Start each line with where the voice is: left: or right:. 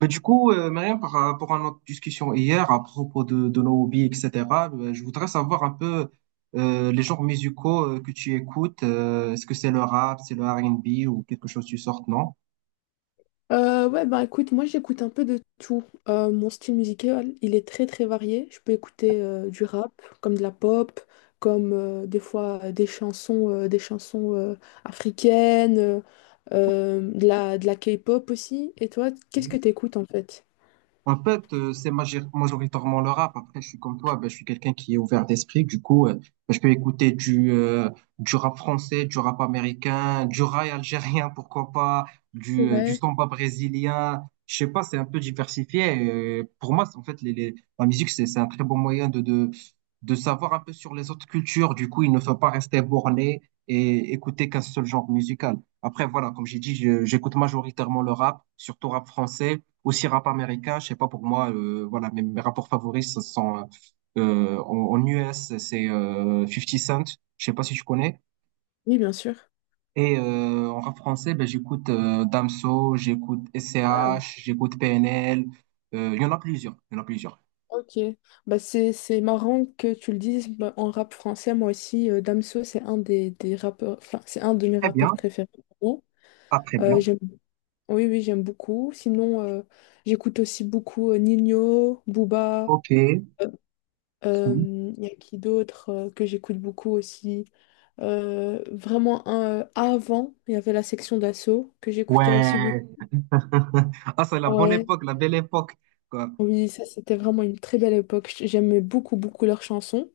right: Mais du coup, Mariam, par rapport à notre discussion hier à propos de nos hobbies, etc., je voudrais savoir un peu les genres musicaux que tu écoutes. Est-ce que c'est le rap, c'est le R&B ou quelque chose du sort, non?
left: Ouais, bah écoute, moi j'écoute un peu de tout. Mon style musical, il est très très varié. Je peux écouter du rap, comme de la pop, comme des fois des chansons africaines, de la K-pop aussi. Et toi, qu'est-ce que t'écoutes en fait?
right: En fait, c'est majoritairement le rap. Après, je suis comme toi, ben, je suis quelqu'un qui est ouvert d'esprit. Du coup, ben, je peux écouter du rap français, du rap américain, du rail algérien, pourquoi pas, du
left: Ouais.
right: samba brésilien. Je sais pas, c'est un peu diversifié. Et pour moi, c'est en fait, la musique, c'est un très bon moyen de savoir un peu sur les autres cultures. Du coup, il ne faut pas rester borné et écouter qu'un seul genre musical. Après, voilà, comme j'ai dit, j'écoute majoritairement le rap, surtout rap français aussi rap américain, je sais pas, pour moi, voilà, mes rapports favoris, ce sont en US, c'est 50 Cent, je sais pas si je connais.
left: Oui, bien sûr.
right: Et en rap français, ben, j'écoute Damso, j'écoute
left: Ah,
right: SCH, j'écoute PNL. Il y en a plusieurs, il y en a plusieurs.
left: ok. Bah, c'est marrant que tu le dises. Bah, en rap français, moi aussi, Damso, c'est un des rappeurs, enfin, c'est un de mes
right: Très bien,
left: rappeurs préférés.
right: ah, très bien.
left: J'aime Oui, oui, j'aime beaucoup. Sinon, j'écoute aussi beaucoup Ninho, Booba.
right: Ok.
left: euh,
right: Si.
left: Il y a qui d'autre que j'écoute beaucoup aussi. Vraiment, avant, il y avait la section d'assaut que j'écoutais aussi beaucoup.
right: Ouais. Ah, c'est la bonne
left: Ouais,
right: époque, la belle époque, quoi.
left: oui, ça c'était vraiment une très belle époque. J'aimais beaucoup, beaucoup leurs chansons.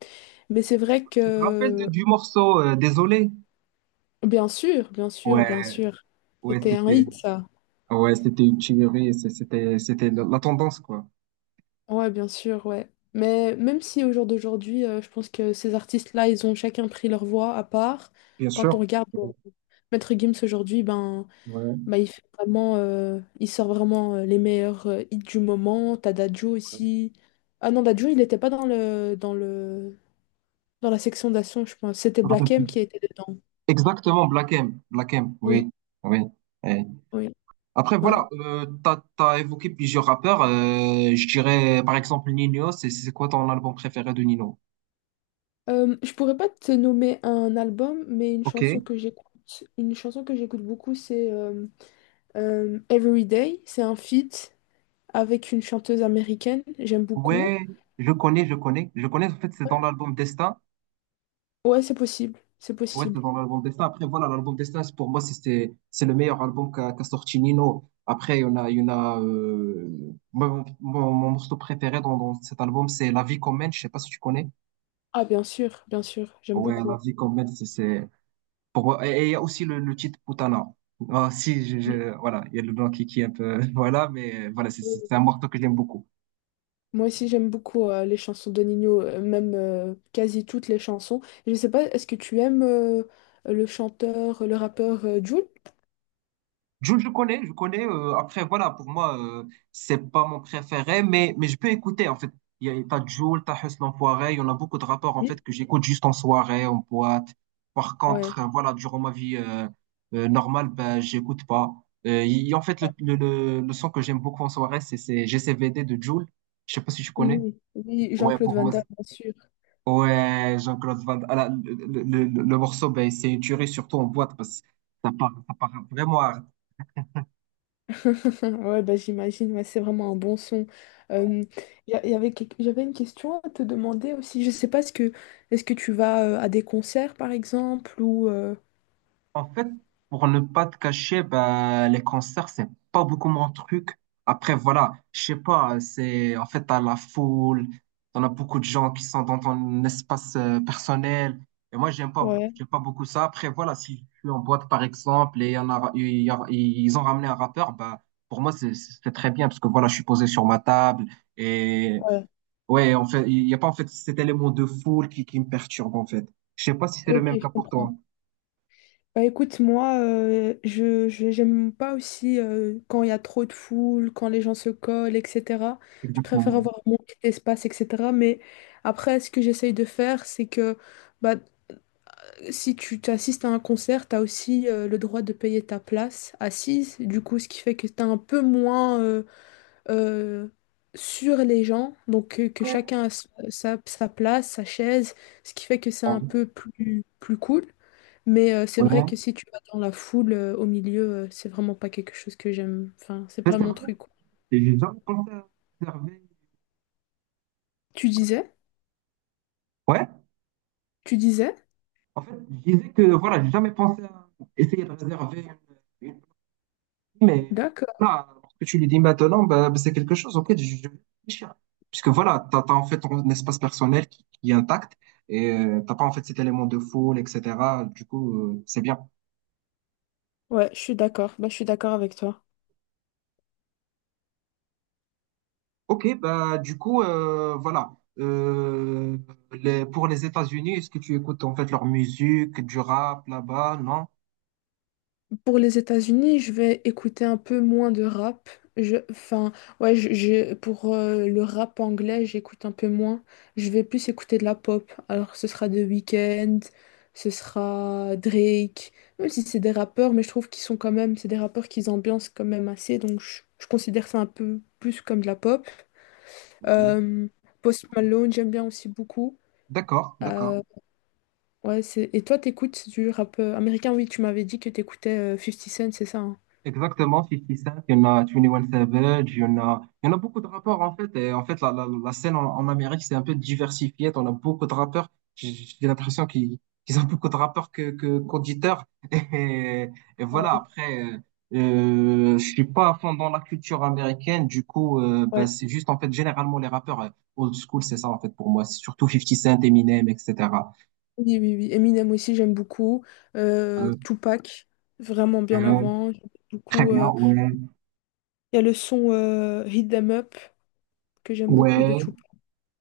left: Mais c'est vrai
right: Tu te rappelles
left: que,
right: du morceau Désolé?
left: bien sûr, bien sûr, bien
right: Ouais,
left: sûr,
right: ouais,
left: c'était un
right: c'était.
left: hit, ça.
right: Ah ouais, c'était une tuerie, c'était la tendance, quoi.
left: Ouais, bien sûr, ouais. Mais même si au jour d'aujourd'hui, je pense que ces artistes-là, ils ont chacun pris leur voix à part.
right: Bien
left: Quand on
right: sûr.
left: regarde
right: Ouais,
left: Maître Gims aujourd'hui, ben,
right: ouais.
left: ben, il fait vraiment, il sort vraiment les meilleurs hits du moment. T'as Dadju
right: Je
left: aussi. Ah non, Dadju, il n'était pas dans la section d'action, je pense. C'était
right: me rappelle
left: Black
right: plus.
left: M qui était dedans.
right: Exactement, Black M. Black M,
left: Oui,
right: oui. Oui. Eh.
left: oui,
right: Après,
left: ouais.
right: voilà, t'as évoqué plusieurs rappeurs. Je dirais, par exemple, Nino. C'est quoi ton album préféré de Nino?
left: Je pourrais pas te nommer un album, mais
right: Ok.
left: une chanson que j'écoute beaucoup, c'est Everyday, c'est un feat avec une chanteuse américaine, j'aime
right: Ouais,
left: beaucoup.
right: je connais, je connais. Je connais, en fait, c'est dans l'album Destin.
left: Ouais, c'est
right: Ouais, c'est
left: possible.
right: dans l'album Destin. Après, voilà, l'album Destin, pour moi, c'est le meilleur album qu'a sorti Nino. Après, il y en a moi, mon morceau préféré dans cet album, c'est La vie qu'on mène. Je sais pas si tu connais.
left: Ah, bien sûr, j'aime
right: Ouais, La
left: beaucoup.
right: vie qu'on mène, pour moi. Et il y a aussi le titre Putana. Ah, si,
left: Oui.
right: voilà, il y a le blanc qui est un peu. Voilà, mais voilà, c'est un morceau que j'aime beaucoup.
left: Moi aussi, j'aime beaucoup les chansons de Nino, même quasi toutes les chansons. Je sais pas, est-ce que tu aimes le chanteur, le rappeur Jul?
right: Jul, je connais, je connais. Après, voilà, pour moi, c'est pas mon préféré, mais je peux écouter, en fait. Il y a, t'as Jul, t'as Hus l'Enfoiré, il y en a beaucoup de rapports, en
left: Oui.
right: fait, que j'écoute juste en soirée, en boîte. Par
left: Ouais,
right: contre, voilà, durant ma vie normale, ben, j'écoute pas. Il y a, en fait, le son que j'aime beaucoup en soirée, c'est GCVD de Jul. Je sais pas si tu
left: oui,
right: connais.
left: oui, oui,
right: Ouais,
left: Jean-Claude
right: pour
left: Van
right: moi,
left: Damme, bien sûr.
right: ouais, Jean-Claude Van Damme. Ah là, le morceau, ben, c'est une tuerie, surtout en boîte, parce que ça part vraiment à
left: Ouais, bah, j'imagine, ouais, c'est vraiment un bon son. Euh, y a- y avait, quelque- j'avais une question à te demander aussi. Je sais pas, est-ce que tu vas à des concerts, par exemple, ou...
right: En fait, pour ne pas te cacher, bah, les concerts, c'est pas beaucoup mon truc. Après, voilà, je sais pas, c'est, en fait, t'as la foule, t'en as beaucoup de gens qui sont dans ton espace personnel. Et moi,
left: Ouais,
right: j'aime pas beaucoup ça. Après, voilà, si je suis en boîte, par exemple, et y en a, il y a- ils ont ramené un rappeur, bah, pour moi, c'est très bien, parce que voilà, je suis posé sur ma table. Et
left: ouais.
right: ouais, en fait, il y a pas, en fait, cet élément de foule qui me perturbe, en fait. Je sais pas si c'est le
left: Ok,
right: même
left: je
right: cas pour toi.
left: comprends. Bah écoute, moi, j'aime pas aussi quand il y a trop de foule, quand les gens se collent, etc. Je préfère
right: Exactement.
left: avoir mon petit espace, etc. Mais après, ce que j'essaye de faire, c'est que... bah, si tu t'assistes à un concert, tu as aussi le droit de payer ta place assise, du coup, ce qui fait que tu es un peu moins euh, sur les gens, donc que chacun a sa place, sa chaise, ce qui fait que c'est un
right: Ouais.
left: peu plus cool. Mais c'est vrai que si tu vas dans la foule au milieu, c'est vraiment pas quelque chose que j'aime. Enfin, c'est
right: Ça,
left: pas
right: c'est
left: mon
right: vrai.
left: truc, quoi.
right: Et j'ai jamais pensé à réserver.
left: Tu disais?
right: Ouais.
left: Tu disais?
right: En fait, je disais que voilà, j'ai jamais pensé à essayer de réserver une mais
left: D'accord.
right: là, parce que tu lui dis maintenant, bah, c'est quelque chose auquel je vais réfléchir. Puisque voilà, t'as en fait ton espace personnel qui est intact et t'as pas en fait cet élément de foule, etc. Du coup, c'est bien.
left: Ouais, je suis d'accord. Bah, je suis d'accord avec toi.
right: Ok, bah du coup, voilà. Pour les États-Unis, est-ce que tu écoutes en fait leur musique, du rap là-bas? Non?
left: Pour les États-Unis, je vais écouter un peu moins de rap. Je, enfin, ouais, pour le rap anglais, j'écoute un peu moins. Je vais plus écouter de la pop. Alors, ce sera The Weeknd, ce sera Drake, même si c'est des rappeurs, mais je trouve qu'ils sont quand même, c'est des rappeurs qui ambiancent quand même assez, donc je considère ça un peu plus comme de la pop. Euh, Post Malone, j'aime bien aussi beaucoup.
right: D'accord, d'accord.
left: Euh, ouais, c'est... Et toi, t'écoutes du rap américain? Oui, tu m'avais dit que t'écoutais 50 Cent, c'est ça, hein?
right: Exactement, 50 Cent, il y en a 21 Savage, il y en a beaucoup de rappeurs en fait. Et en fait, la scène en Amérique, c'est un peu diversifiée. On a beaucoup de rappeurs. J'ai l'impression qu'ils ont beaucoup de rappeurs qu'auditeurs. Et, et voilà, après, je suis pas à fond dans la culture américaine. Du coup, bah,
left: Ouais.
right: c'est juste en fait, généralement, les rappeurs old school, c'est ça en fait pour moi. C'est surtout 50 Cent, Eminem, etc.
left: Oui, oui, oui. Eminem aussi, j'aime beaucoup.
right: Euh,
left: Tupac, vraiment bien
right: euh,
left: avant.
right: Très
left: Beaucoup,
right: bien,
left: euh,
right: ouais,
left: Il y a le son Hit 'em Up que j'aime beaucoup de
right: ouais.
left: Tupac.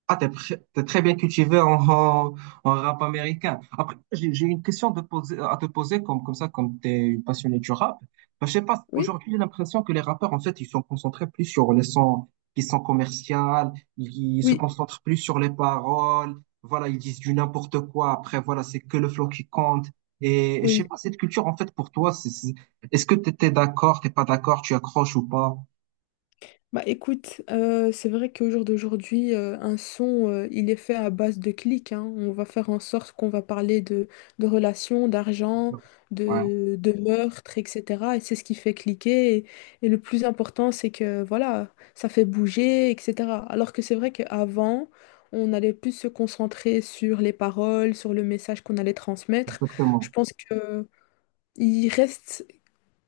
right: Ah, t'es très bien cultivé en rap américain. Après, j'ai une question à te poser, comme ça, comme t'es une passionnée du rap. Bah, je sais pas,
left: Oui,
right: aujourd'hui, j'ai l'impression que les rappeurs, en fait, ils sont concentrés plus sur les sons qui sont commerciaux, ils se
left: oui,
right: concentrent plus sur les paroles, voilà, ils disent du n'importe quoi. Après, voilà, c'est que le flow qui compte. Et je sais
left: oui.
right: pas, cette culture, en fait, pour toi, est-ce que t'étais d'accord, t'es pas d'accord, tu accroches ou pas?
left: Bah écoute, c'est vrai qu'au jour d'aujourd'hui, un son, il est fait à base de clics, hein. On va faire en sorte qu'on va parler de relations, d'argent,
right: Ouais,
left: de meurtres, etc. Et c'est ce qui fait cliquer. Et le plus important, c'est que voilà, ça fait bouger, etc. Alors que c'est vrai qu'avant, on allait plus se concentrer sur les paroles, sur le message qu'on allait transmettre. Je
right: exactement.
left: pense que il reste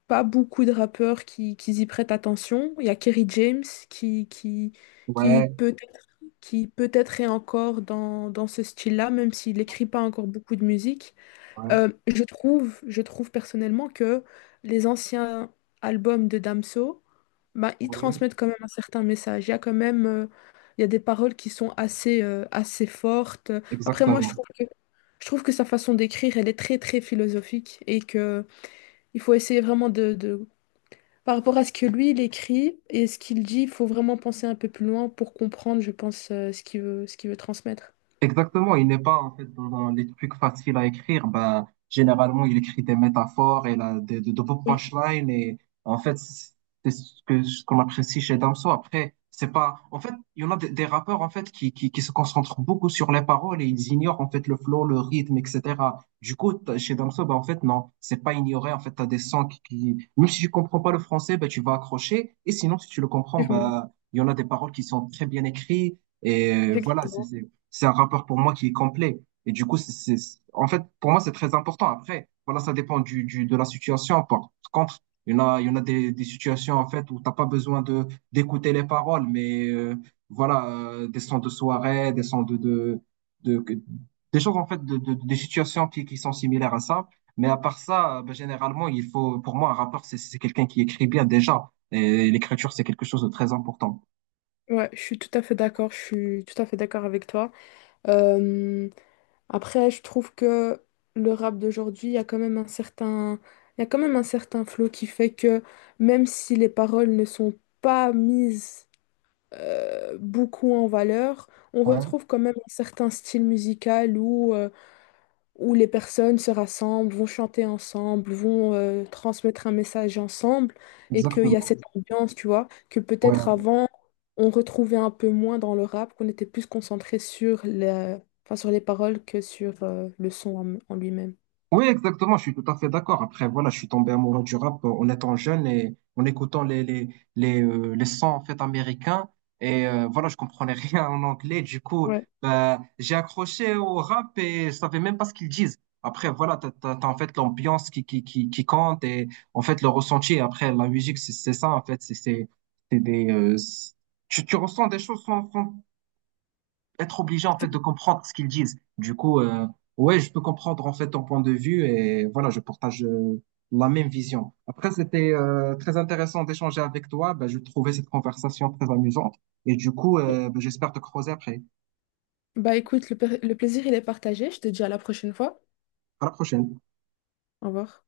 left: pas beaucoup de rappeurs qui y prêtent attention. Il y a Kerry James qui, qui, qui
right: Ouais,
left: peut-être est encore dans ce style-là, même s'il n'écrit pas encore beaucoup de musique.
right: ouais,
left: Je trouve personnellement que les anciens albums de Damso, bah, ils
right: oui.
left: transmettent quand même un certain message. Il y a des paroles qui sont assez, assez fortes. Après, moi, je
right: Exactement.
left: trouve que, je trouve que sa façon d'écrire, elle est très, très philosophique et que il faut essayer vraiment de par rapport à ce que lui, il écrit et ce qu'il dit, il faut vraiment penser un peu plus loin pour comprendre, je pense, ce qu'il veut transmettre.
right: Exactement, il n'est pas en fait dans les trucs faciles à écrire. Ben, généralement, il écrit des métaphores et là, de beaux
left: Oui,
right: punchlines. Et en fait, c'est ce qu'on apprécie chez Damso. Après, c'est pas. En fait, il y en a des rappeurs en fait qui se concentrent beaucoup sur les paroles et ils ignorent en fait le flow, le rythme, etc. Du coup, chez Damso, ben, en fait, non, c'est pas ignoré. En fait, t'as des sons même si tu comprends pas le français, ben, tu vas accrocher. Et sinon, si tu le comprends,
left: effectivement.
right: ben, il y en a des paroles qui sont très bien écrites. Et voilà, c'est
left: Effectivement.
right: c'est- c'est un rappeur pour moi qui est complet. Et du coup, en fait, pour moi, c'est très important. Après, voilà, ça dépend de la situation. Par contre, il y en a des situations, en fait, où t'as pas besoin d'écouter les paroles, mais voilà, des sons de soirée, des sons de, que- des choses, en fait, des situations qui sont similaires à ça. Mais à part ça, ben, généralement, il faut, pour moi, un rappeur, c'est quelqu'un qui écrit bien déjà. Et l'écriture, c'est quelque chose de très important.
left: Ouais, je suis tout à fait d'accord, je suis tout à fait d'accord avec toi. Euh, après, je trouve que le rap d'aujourd'hui, il y a quand même un certain flow qui fait que même si les paroles ne sont pas mises beaucoup en valeur, on
right: Ouais,
left: retrouve quand même un certain style musical où les personnes se rassemblent, vont chanter ensemble, vont transmettre un message ensemble, et qu'il y a
right: exactement.
left: cette ambiance, tu vois, que peut-être
right: Ouais.
left: avant, on retrouvait un peu moins dans le rap, qu'on était plus concentré sur la- enfin, sur les paroles que sur le son en lui-même.
right: Oui, exactement, je suis tout à fait d'accord. Après, voilà, je suis tombé amoureux du rap en étant jeune et en écoutant les sons en fait américains. Et voilà, je comprenais rien en anglais. Du coup,
left: Ouais.
right: bah, j'ai accroché au rap et je savais même pas ce qu'ils disent. Après, voilà, en fait l'ambiance qui compte et en fait le ressenti. Et après, la musique, c'est ça en fait. C'est des, c'est- tu ressens des choses sans être obligé en fait de comprendre ce qu'ils disent. Du coup, ouais, je peux comprendre en fait ton point de vue et voilà, je partage la même vision. Après, c'était très intéressant d'échanger avec toi. Ben, je trouvais cette conversation très amusante et du coup, ben, j'espère te croiser après.
left: Bah écoute, le plaisir, il est partagé. Je te dis à la prochaine fois.
right: À la prochaine.
left: Au revoir.